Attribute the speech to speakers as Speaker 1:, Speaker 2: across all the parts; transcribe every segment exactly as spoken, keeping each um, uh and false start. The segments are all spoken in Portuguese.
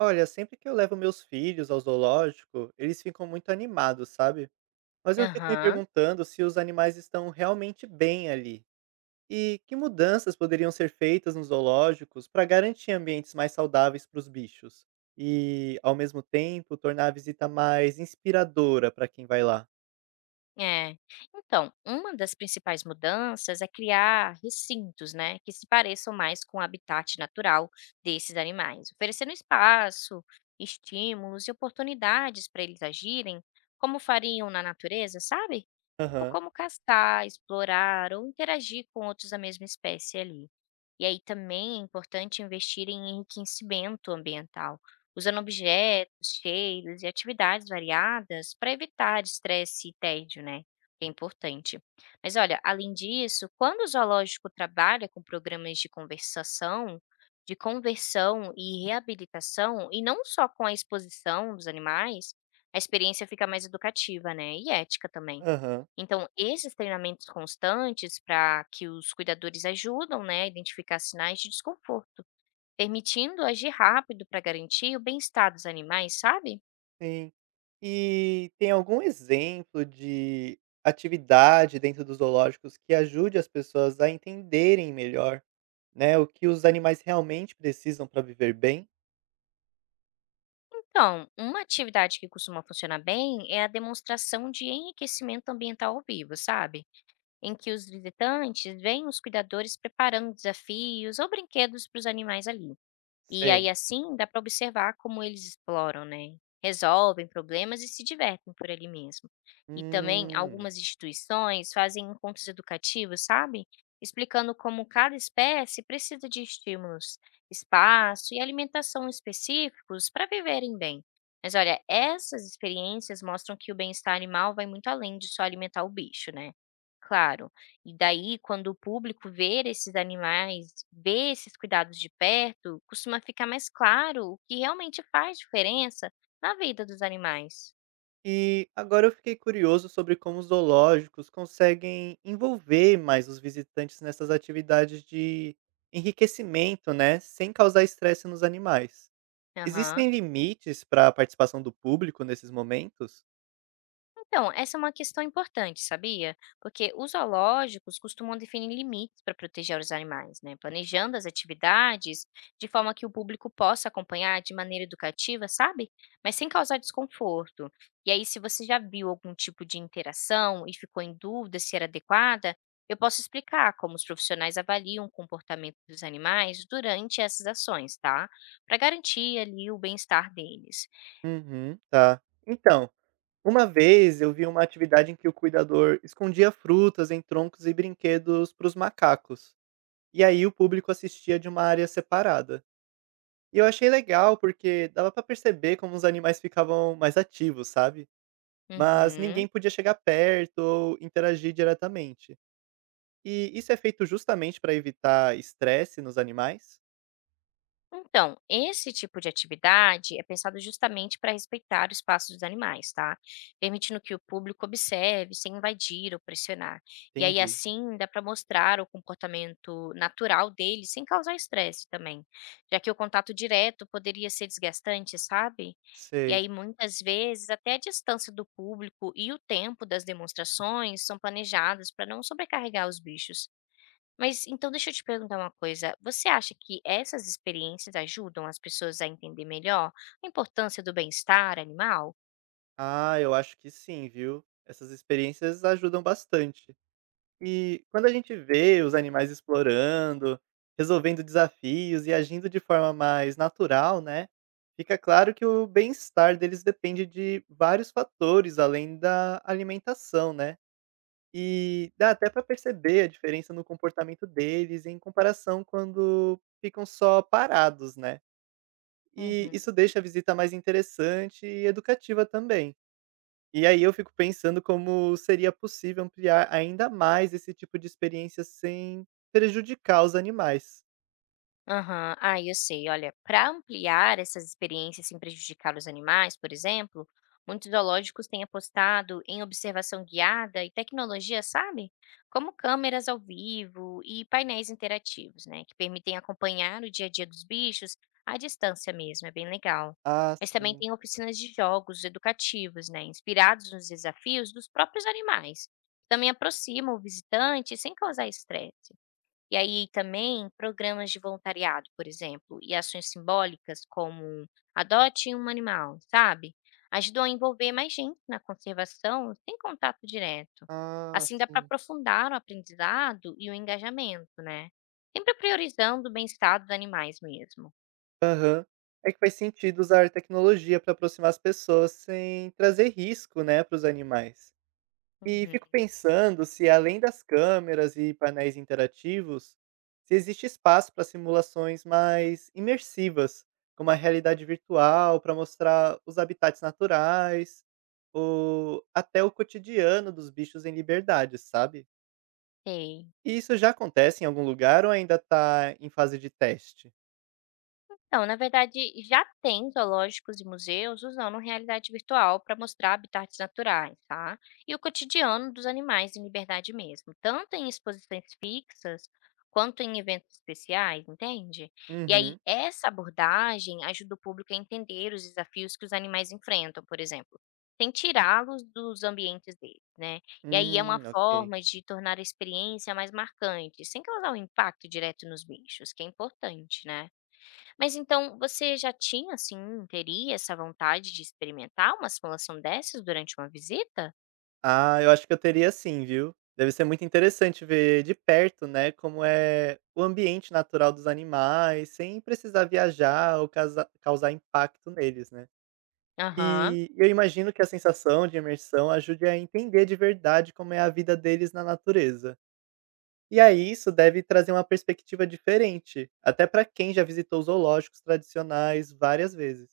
Speaker 1: Olha, sempre que eu levo meus filhos ao zoológico, eles ficam muito animados, sabe? Mas eu fico me
Speaker 2: Aham,
Speaker 1: perguntando se os animais estão realmente bem ali. E que mudanças poderiam ser feitas nos zoológicos para garantir ambientes mais saudáveis para os bichos? E, ao mesmo tempo, tornar a visita mais inspiradora para quem vai lá.
Speaker 2: é. Então, uma das principais mudanças é criar recintos, né, que se pareçam mais com o habitat natural desses animais, oferecendo espaço, estímulos e oportunidades para eles agirem como fariam na natureza, sabe? Tipo,
Speaker 1: Aham,
Speaker 2: como caçar, explorar ou interagir com outros da mesma espécie ali. E aí também é importante investir em enriquecimento ambiental usando objetos, cheiros e atividades variadas para evitar estresse e tédio, né? Que é importante. Mas olha, além disso, quando o zoológico trabalha com programas de conversação, de conversão e reabilitação, e não só com a exposição dos animais, a experiência fica mais educativa, né? E ética também.
Speaker 1: aham,
Speaker 2: Então, esses treinamentos constantes para que os cuidadores ajudam, né, a identificar sinais de desconforto permitindo agir rápido para garantir o bem-estar dos animais, sabe?
Speaker 1: sim. E tem algum exemplo de atividade dentro dos zoológicos que ajude as pessoas a entenderem melhor? Né, o que os animais realmente precisam para viver bem.
Speaker 2: Então, uma atividade que costuma funcionar bem é a demonstração de enriquecimento ambiental ao vivo, sabe? Em que os visitantes veem os cuidadores preparando desafios ou brinquedos para os animais ali. E aí
Speaker 1: Sei.
Speaker 2: assim dá para observar como eles exploram, né, resolvem problemas e se divertem por ali mesmo. E também
Speaker 1: Hum.
Speaker 2: algumas instituições fazem encontros educativos, sabe, explicando como cada espécie precisa de estímulos, espaço e alimentação específicos para viverem bem. Mas olha, essas experiências mostram que o bem-estar animal vai muito além de só alimentar o bicho, né? Claro. E daí, quando o público ver esses animais, ver esses cuidados de perto, costuma ficar mais claro o que realmente faz diferença na vida dos animais.
Speaker 1: E agora eu fiquei curioso sobre como os zoológicos conseguem envolver mais os visitantes nessas atividades de enriquecimento, né, sem causar estresse nos animais.
Speaker 2: Aham.
Speaker 1: Existem limites para a participação do público nesses momentos?
Speaker 2: Então, essa é uma questão importante, sabia? Porque os zoológicos costumam definir limites para proteger os animais, né? Planejando as atividades de forma que o público possa acompanhar de maneira educativa, sabe? Mas sem causar desconforto. E aí, se você já viu algum tipo de interação e ficou em dúvida se era adequada, eu posso explicar como os profissionais avaliam o comportamento dos animais durante essas ações, tá? Para garantir ali o bem-estar deles.
Speaker 1: Uhum, tá. Então, uma vez eu vi uma atividade em que o cuidador escondia frutas em troncos e brinquedos para os macacos. E aí o público assistia de uma área separada. E eu achei legal, porque dava pra perceber como os animais ficavam mais ativos, sabe? Mas
Speaker 2: Uhum.
Speaker 1: ninguém podia chegar perto ou interagir diretamente. E isso é feito justamente para evitar estresse nos animais?
Speaker 2: Então, esse tipo de atividade é pensado justamente para respeitar o espaço dos animais, tá? Permitindo que o público observe sem invadir ou pressionar. E aí,
Speaker 1: Entendi.
Speaker 2: assim, dá para mostrar o comportamento natural deles sem causar estresse também, já que o contato direto poderia ser desgastante, sabe? E
Speaker 1: Sei.
Speaker 2: aí, muitas vezes, até a distância do público e o tempo das demonstrações são planejadas para não sobrecarregar os bichos. Mas então deixa eu te perguntar uma coisa, você acha que essas experiências ajudam as pessoas a entender melhor a importância do bem-estar animal?
Speaker 1: Ah, eu acho que sim, viu? Essas experiências ajudam bastante. E quando a gente vê os animais explorando, resolvendo desafios e agindo de forma mais natural, né? Fica claro que o bem-estar deles depende de vários fatores além da alimentação, né? E dá até para perceber a diferença no comportamento deles em comparação quando ficam só parados, né? E
Speaker 2: Uhum.
Speaker 1: isso deixa a visita mais interessante e educativa também. E aí eu fico pensando como seria possível ampliar ainda mais esse tipo de experiência sem prejudicar os animais.
Speaker 2: Aham, ah, eu sei. Olha, para ampliar essas experiências sem prejudicar os animais, por exemplo, muitos zoológicos têm apostado em observação guiada e tecnologia, sabe? Como câmeras ao vivo e painéis interativos, né? Que permitem acompanhar o dia a dia dos bichos à distância mesmo, é bem legal.
Speaker 1: Ah,
Speaker 2: Mas também
Speaker 1: sim.
Speaker 2: tem oficinas de jogos educativos, né? Inspirados nos desafios dos próprios animais. Também aproximam o visitante sem causar estresse. E aí também programas de voluntariado, por exemplo, e ações simbólicas como um adote um animal, sabe? Ajudam a envolver mais gente na conservação sem contato direto.
Speaker 1: Ah,
Speaker 2: Assim dá para
Speaker 1: sim.
Speaker 2: aprofundar o aprendizado e o engajamento, né? Sempre priorizando o bem-estar dos animais mesmo.
Speaker 1: Aham. É que faz sentido usar tecnologia para aproximar as pessoas sem trazer risco, né, para os animais. E fico
Speaker 2: Uhum.
Speaker 1: pensando se, além das câmeras e painéis interativos, se existe espaço para simulações mais imersivas, como a realidade virtual, para mostrar os habitats naturais, ou até o cotidiano dos bichos em liberdade, sabe?
Speaker 2: Sei.
Speaker 1: E isso já acontece em algum lugar ou ainda está em fase de teste?
Speaker 2: Então, na verdade, já tem zoológicos e museus usando realidade virtual para mostrar habitats naturais, tá? E o cotidiano dos animais em liberdade mesmo, tanto em exposições fixas quanto em eventos especiais, entende? E aí,
Speaker 1: Uhum.
Speaker 2: essa abordagem ajuda o público a entender os desafios que os animais enfrentam, por exemplo, sem tirá-los dos ambientes deles, né? E aí é uma
Speaker 1: Hum, ok.
Speaker 2: forma de tornar a experiência mais marcante, sem causar um impacto direto nos bichos, que é importante, né? Mas então você já tinha, assim, teria essa vontade de experimentar uma simulação dessas durante uma visita?
Speaker 1: Ah, eu acho que eu teria sim, viu. Deve ser muito interessante ver de perto, né, como é o ambiente natural dos animais, sem precisar viajar ou casar causar impacto neles, né.
Speaker 2: Aham,
Speaker 1: E eu imagino que a sensação de imersão ajude a entender de verdade como é a vida deles na natureza. E aí isso deve trazer uma perspectiva diferente, até para quem já visitou zoológicos tradicionais várias vezes.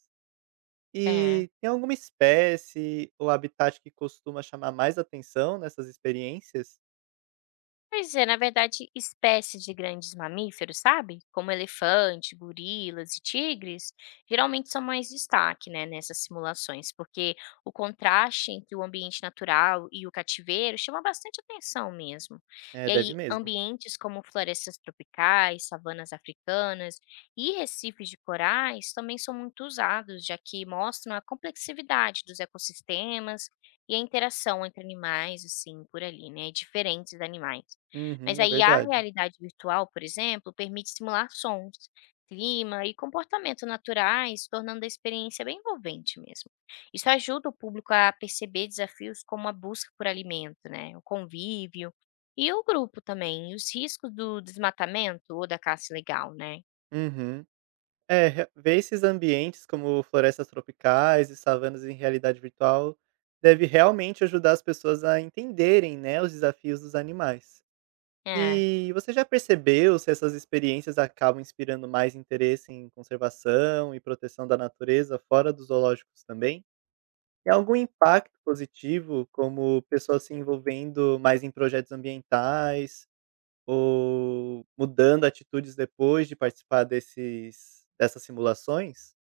Speaker 2: é.
Speaker 1: E tem alguma espécie ou habitat que costuma chamar mais atenção nessas experiências?
Speaker 2: Pois é, na verdade, espécies de grandes mamíferos, sabe? Como elefante, gorilas e tigres, geralmente são mais destaque, né, nessas simulações, porque o contraste entre o ambiente natural e o cativeiro chama bastante atenção mesmo.
Speaker 1: É,
Speaker 2: E aí,
Speaker 1: deve mesmo.
Speaker 2: ambientes como florestas tropicais, savanas africanas e recifes de corais também são muito usados, já que mostram a complexidade dos ecossistemas e a interação entre animais, assim, por ali, né? Diferentes animais. Mas
Speaker 1: Uhum, é
Speaker 2: aí a
Speaker 1: verdade.
Speaker 2: realidade virtual, por exemplo, permite simular sons, clima e comportamento naturais, tornando a experiência bem envolvente mesmo. Isso ajuda o público a perceber desafios como a busca por alimento, né, o convívio e o grupo também, e os riscos do desmatamento ou da caça ilegal, né?
Speaker 1: Uhum. É, re- ver esses ambientes como florestas tropicais e savanas em realidade virtual deve realmente ajudar as pessoas a entenderem, né, os desafios dos animais.
Speaker 2: É.
Speaker 1: E você já percebeu se essas experiências acabam inspirando mais interesse em conservação e proteção da natureza fora dos zoológicos também? E algum impacto positivo, como pessoas se envolvendo mais em projetos ambientais, ou mudando atitudes depois de participar desses dessas simulações?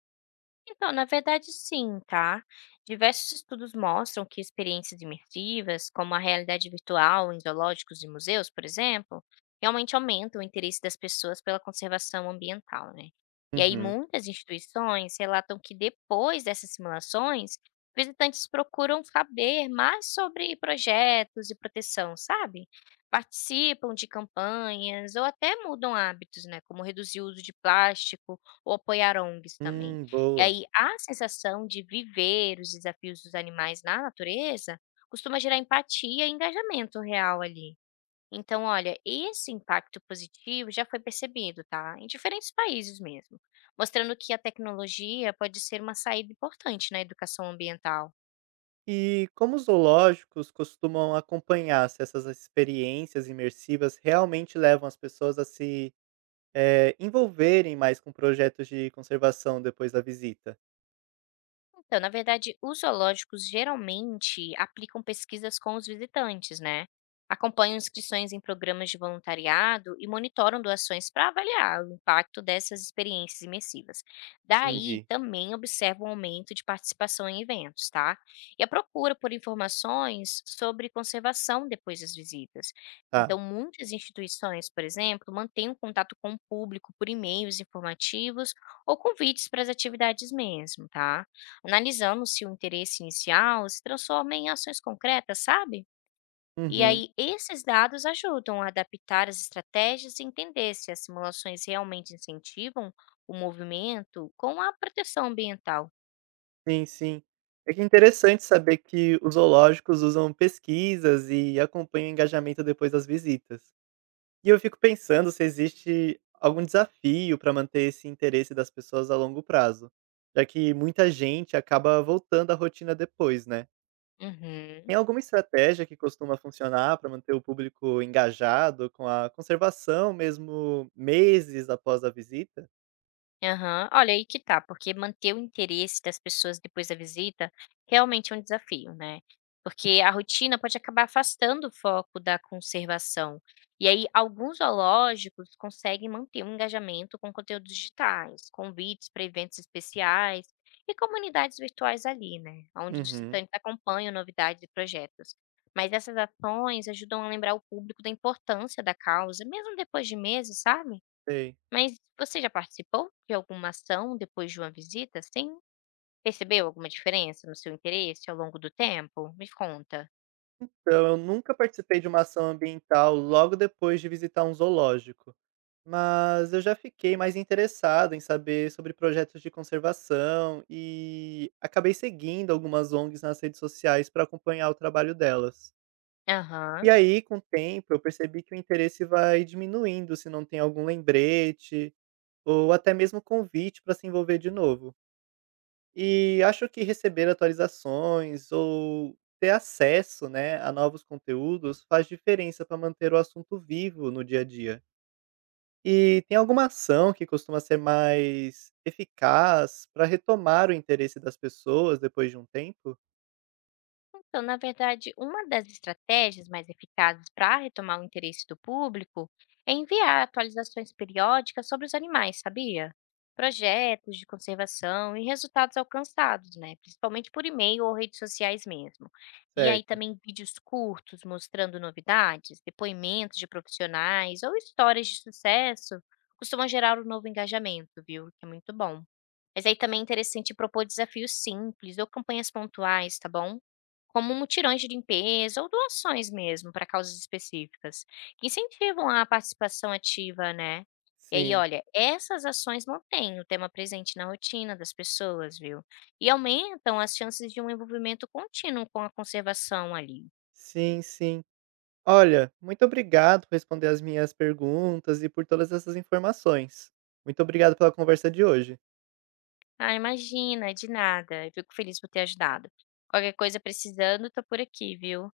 Speaker 2: Então, na verdade, sim, tá? Diversos estudos mostram que experiências imersivas, como a realidade virtual em zoológicos e museus, por exemplo, realmente aumentam o interesse das pessoas pela conservação ambiental, né? E aí,
Speaker 1: Uhum.
Speaker 2: muitas instituições relatam que depois dessas simulações, visitantes procuram saber mais sobre projetos e proteção, sabe? Participam de campanhas ou até mudam hábitos, né? Como reduzir o uso de plástico ou apoiar O N Gs também.
Speaker 1: Hum,
Speaker 2: E
Speaker 1: boa.
Speaker 2: aí a sensação de viver os desafios dos animais na natureza costuma gerar empatia e engajamento real ali. Então, olha, esse impacto positivo já foi percebido, tá? Em diferentes países mesmo, mostrando que a tecnologia pode ser uma saída importante na educação ambiental.
Speaker 1: E como os zoológicos costumam acompanhar se essas experiências imersivas realmente levam as pessoas a se, eh, envolverem mais com projetos de conservação depois da visita?
Speaker 2: Então, na verdade, os zoológicos geralmente aplicam pesquisas com os visitantes, né? Acompanham inscrições em programas de voluntariado e monitoram doações para avaliar o impacto dessas experiências imersivas. Daí,
Speaker 1: Entendi,
Speaker 2: também observam um aumento de participação em eventos, tá? E a procura por informações sobre conservação depois das visitas.
Speaker 1: tá.
Speaker 2: Então, muitas instituições, por exemplo, mantêm um contato com o público por e-mails informativos ou convites para as atividades mesmo, tá? Analisando se o interesse inicial se transforma em ações concretas, sabe? E
Speaker 1: Uhum.
Speaker 2: aí, esses dados ajudam a adaptar as estratégias e entender se as simulações realmente incentivam o movimento com a proteção ambiental.
Speaker 1: Sim, sim. É que é interessante saber que os zoológicos usam pesquisas e acompanham o engajamento depois das visitas. E eu fico pensando se existe algum desafio para manter esse interesse das pessoas a longo prazo, já que muita gente acaba voltando à rotina depois, né?
Speaker 2: Uhum.
Speaker 1: Tem alguma estratégia que costuma funcionar para manter o público engajado com a conservação mesmo meses após a visita?
Speaker 2: Aham. Olha, aí que tá, porque manter o interesse das pessoas depois da visita realmente é um desafio, né? Porque a rotina pode acabar afastando o foco da conservação. E aí, alguns zoológicos conseguem manter um engajamento com conteúdos digitais, convites para eventos especiais e comunidades virtuais ali, né? Onde os
Speaker 1: Uhum,
Speaker 2: visitantes acompanham novidades e projetos. Mas essas ações ajudam a lembrar o público da importância da causa, mesmo depois de meses, sabe?
Speaker 1: sei.
Speaker 2: Mas você já participou de alguma ação depois de uma visita, assim? Percebeu alguma diferença no seu interesse ao longo do tempo? Me conta.
Speaker 1: Então, eu nunca participei de uma ação ambiental logo depois de visitar um zoológico, mas eu já fiquei mais interessado em saber sobre projetos de conservação e acabei seguindo algumas ONGs nas redes sociais para acompanhar o trabalho delas.
Speaker 2: Aham.
Speaker 1: E aí, com o tempo, eu percebi que o interesse vai diminuindo se não tem algum lembrete ou até mesmo convite para se envolver de novo. E acho que receber atualizações ou ter acesso, né, a novos conteúdos faz diferença para manter o assunto vivo no dia a dia. E tem alguma ação que costuma ser mais eficaz para retomar o interesse das pessoas depois de um tempo?
Speaker 2: Então, na verdade, uma das estratégias mais eficazes para retomar o interesse do público é enviar atualizações periódicas sobre os animais, sabia? Projetos de conservação e resultados alcançados, né? Principalmente por e-mail ou redes sociais mesmo. E aí
Speaker 1: Certo.
Speaker 2: também vídeos curtos mostrando novidades, depoimentos de profissionais ou histórias de sucesso costumam gerar um novo engajamento, viu? Que é muito bom. Mas aí também é interessante propor desafios simples ou campanhas pontuais, tá bom? Como mutirões de limpeza ou doações mesmo para causas específicas, que incentivam a participação ativa, né? E aí,
Speaker 1: Sim.
Speaker 2: olha, essas ações mantêm o tema presente na rotina das pessoas, viu? E aumentam as chances de um envolvimento contínuo com a conservação ali.
Speaker 1: Sim, sim. Olha, muito obrigado por responder as minhas perguntas e por todas essas informações. Muito obrigado pela conversa de hoje.
Speaker 2: Ah, imagina, de nada. Eu fico feliz por ter ajudado. Qualquer coisa precisando, tô por aqui, viu?